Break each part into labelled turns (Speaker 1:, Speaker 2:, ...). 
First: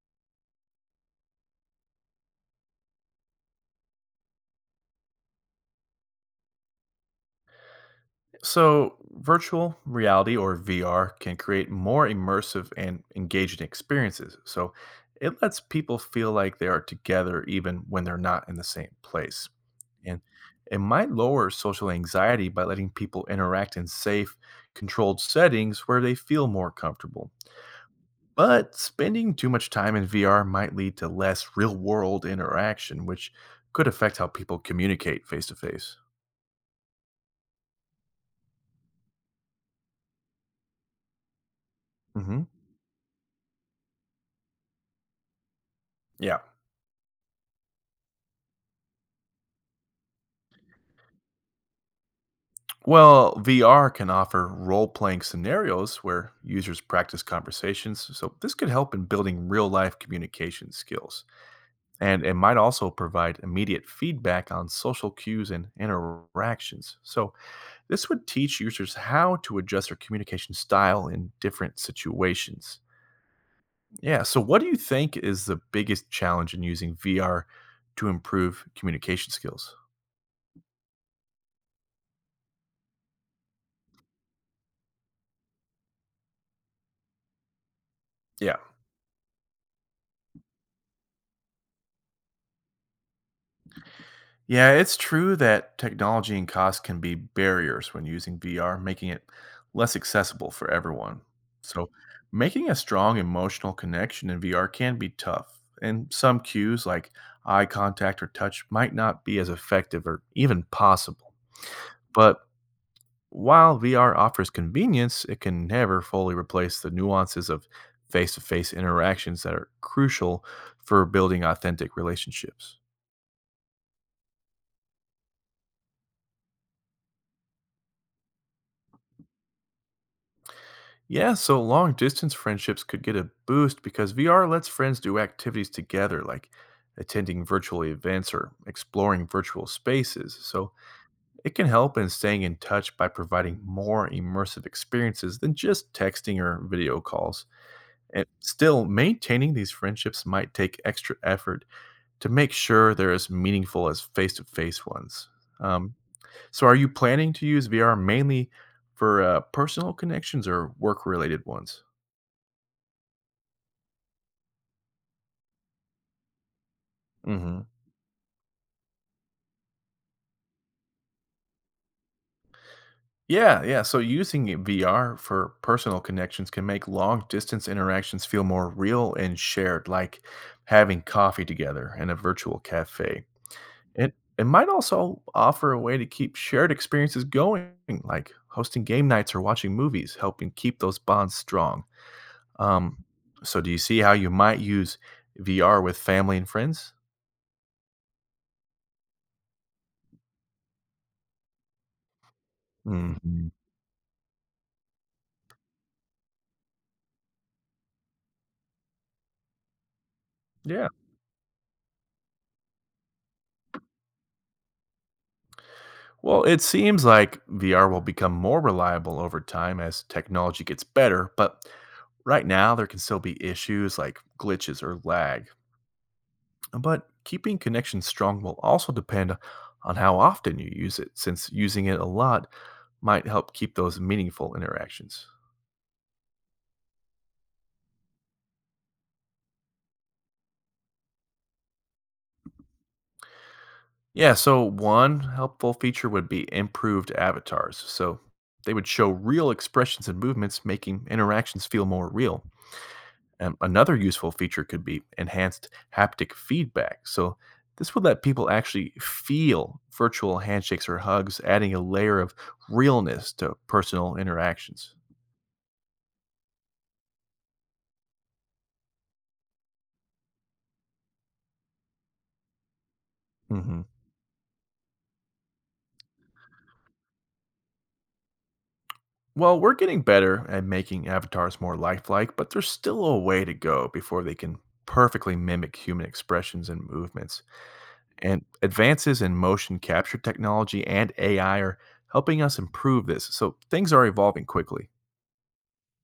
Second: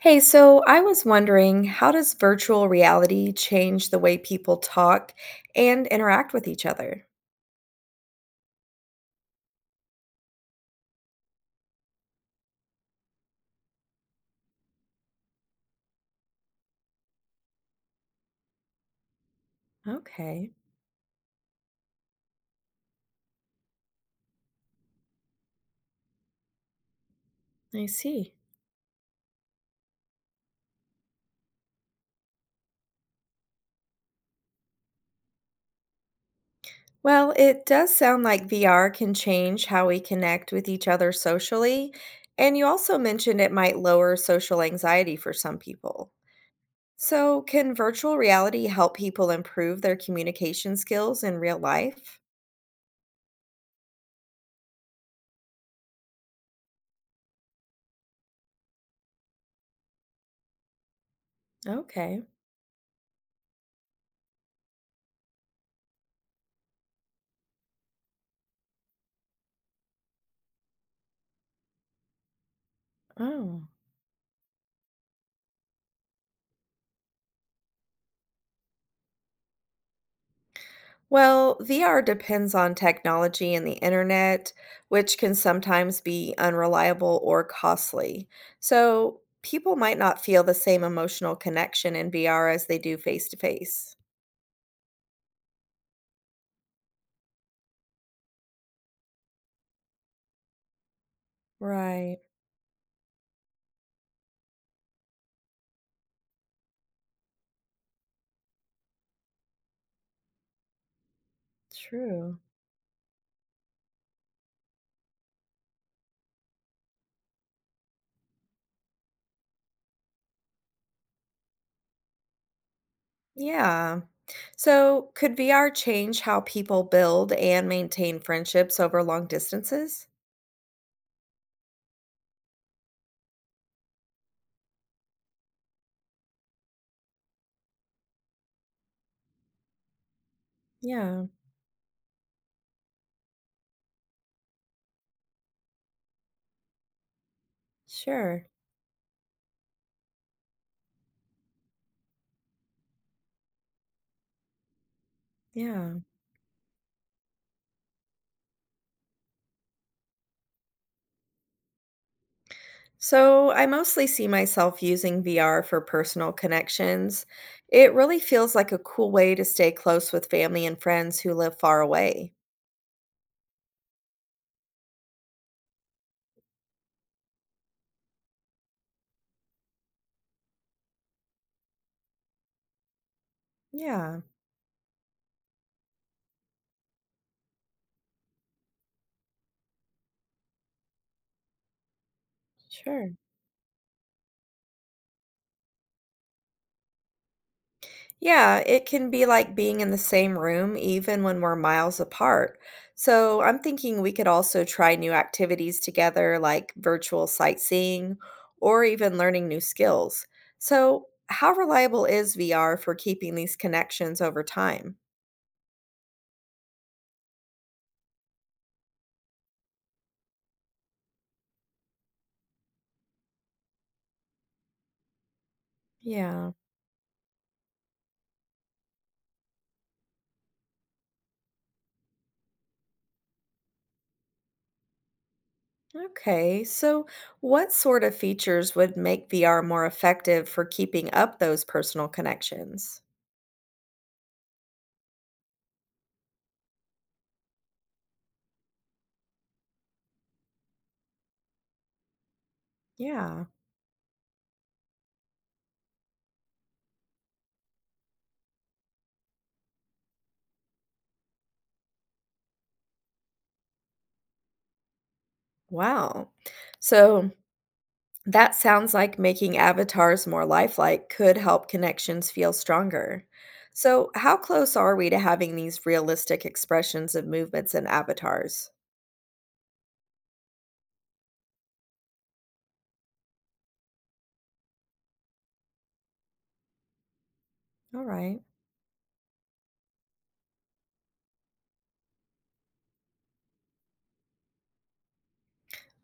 Speaker 1: Hey, so I was wondering, how does virtual reality change the way people talk and interact with each other?
Speaker 2: So, virtual reality or VR can create more immersive and engaging experiences. So, it lets people feel like they are together even when they're not in the same place. And
Speaker 1: Okay.
Speaker 2: it might lower social anxiety by letting people interact in safe, controlled settings where they feel more comfortable.
Speaker 1: I see.
Speaker 2: But spending too much time in VR might lead to less real world interaction, which could affect how people communicate face to face.
Speaker 1: Well, it does sound like VR can change how we connect with each other socially,
Speaker 2: Mhm.
Speaker 1: and you also mentioned it might lower social anxiety for some people.
Speaker 2: Yeah.
Speaker 1: So, can virtual reality help people improve their communication skills in real life?
Speaker 2: Well, VR can offer role playing scenarios where users practice conversations, so this could help in building real life communication skills.
Speaker 1: Okay.
Speaker 2: And it might also provide immediate feedback on social cues and interactions. So, this would teach users how to adjust their communication style in different situations.
Speaker 1: Oh.
Speaker 2: Yeah, so what do you think is the biggest challenge in using VR to improve communication skills?
Speaker 1: Well, VR depends on technology and the internet, which can sometimes be unreliable or costly.
Speaker 2: Yeah.
Speaker 1: So, people might not feel the same emotional connection in VR as they do face to face.
Speaker 2: Yeah, it's true that technology and cost can be barriers when using VR, making it less accessible for everyone. So,
Speaker 1: Right.
Speaker 2: making a strong emotional connection in VR can be tough, and some cues like eye contact or touch might not be as effective or even possible. But
Speaker 1: True.
Speaker 2: while VR offers convenience, it can never fully replace the nuances of face to face interactions that are crucial for building authentic relationships.
Speaker 1: Yeah. So, could VR change how people build and maintain friendships over long distances?
Speaker 2: Yeah, so long distance friendships could get a boost because VR lets friends do activities together, like attending virtual events or exploring virtual spaces. So
Speaker 1: Yeah.
Speaker 2: it can help in staying in touch by providing more immersive experiences than just texting or video calls. And
Speaker 1: Sure.
Speaker 2: still, maintaining these friendships might take extra effort to make sure they're as meaningful as face to face ones. Um,
Speaker 1: Yeah.
Speaker 2: so, are you planning to use VR mainly for personal connections or work related ones?
Speaker 1: So, I mostly see myself using VR for personal connections.
Speaker 2: Mhm.
Speaker 1: It really feels like a cool way to stay close with family and friends who live far away.
Speaker 2: Yeah, yeah. So VR for personal connections can make long distance interactions feel more real and shared, like having coffee together in a virtual cafe. It
Speaker 1: Yeah,
Speaker 2: it might also offer a way to keep shared experiences going, like hosting game nights or watching movies, helping keep those bonds strong. Um,
Speaker 1: sure.
Speaker 2: so do you see how you might use VR with family and friends?
Speaker 1: Yeah, it can be like being in the same room even when we're miles apart. So,
Speaker 2: Hmm.
Speaker 1: I'm thinking we could also try new activities together, like virtual sightseeing or even learning new skills.
Speaker 2: Yeah.
Speaker 1: So, how reliable is VR for keeping these connections over time?
Speaker 2: Well, it seems like VR will become more reliable over time as technology gets better, but right now there can still be issues like glitches or lag.
Speaker 1: Yeah.
Speaker 2: But keeping connections strong will also depend on how often you use it, since using it a lot might help keep those meaningful interactions.
Speaker 1: Okay, so what sort of features would make VR more effective for keeping up those personal connections?
Speaker 2: Yeah, so one helpful feature would be improved avatars. So they would show real expressions and movements, making interactions feel more real.
Speaker 1: Yeah,
Speaker 2: Another useful feature could be enhanced haptic feedback. So, this would let people actually feel virtual handshakes or hugs, adding a layer of realness to personal interactions.
Speaker 1: wow. So that sounds like making avatars more lifelike could help connections feel stronger.
Speaker 2: Hmm.
Speaker 1: So, how close are we to having these realistic expressions of movements and avatars?
Speaker 2: Well, we're getting better at making avatars more lifelike, but there's still a way to go before they can perfectly mimic human expressions and movements.
Speaker 1: All right.
Speaker 2: And advances in motion capture technology and AI are helping us improve this. So, things are evolving quickly.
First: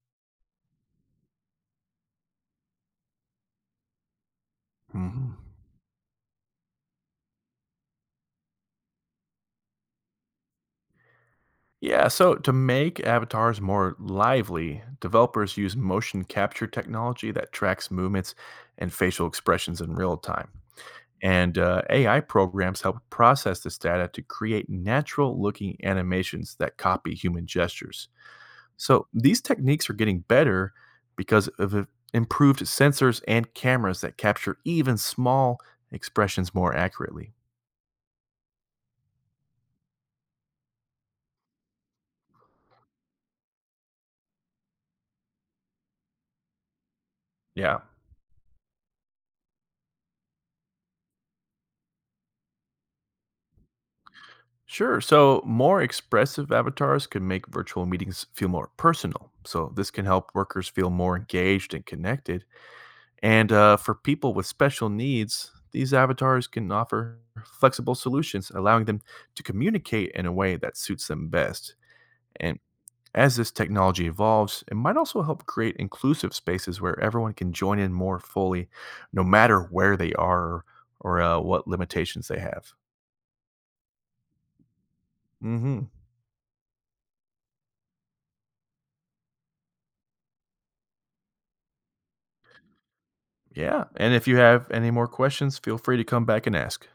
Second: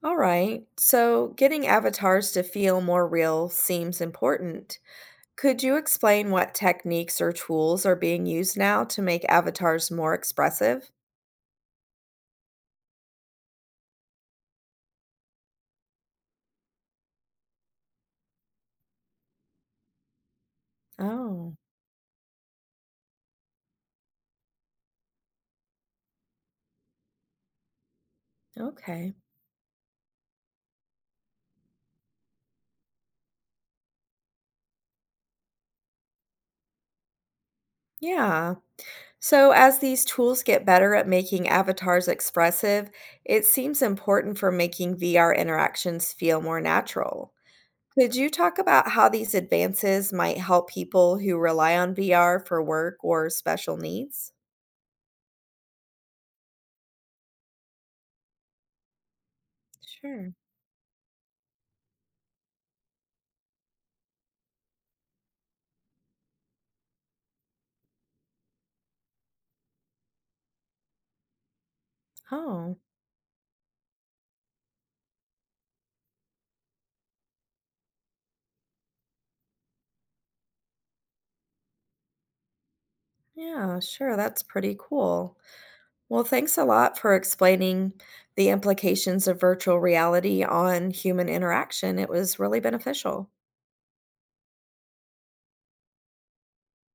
Speaker 1: All right. So, getting avatars to feel more real seems important.
Speaker 2: Mhm.
Speaker 1: Could you explain what techniques or tools are being used now to make avatars more expressive?
Speaker 2: Yeah, so to make avatars more lively, developers use motion capture technology that tracks movements and facial expressions in real time.
Speaker 1: Oh,
Speaker 2: And AI programs help process this data to create natural looking animations that copy human gestures. So
Speaker 1: okay.
Speaker 2: these techniques are getting better because of improved sensors and cameras that capture even small expressions more accurately.
Speaker 1: Yeah. So, as these tools get better at making avatars expressive, it seems important for making VR interactions feel more natural.
Speaker 2: Yeah.
Speaker 1: Could you talk about how these advances might help people who rely on VR for work or special needs?
Speaker 2: Sure. So, more expressive avatars can make virtual meetings feel more personal. So, this can help
Speaker 1: Sure.
Speaker 2: workers feel more engaged and connected. And for people with special needs, these avatars can offer flexible solutions, allowing them to communicate in a way that suits them best. And
Speaker 1: Oh,
Speaker 2: as this technology evolves, it might also help create inclusive spaces where everyone can join in more fully, no matter where they are or, what limitations they have.
Speaker 1: yeah, sure. That's pretty cool.
Speaker 2: Hmm.
Speaker 1: Well, thanks a lot for explaining the implications of virtual reality on human interaction. It was really beneficial.
Speaker 2: Yeah. And if you have any more questions, feel free to come back and ask.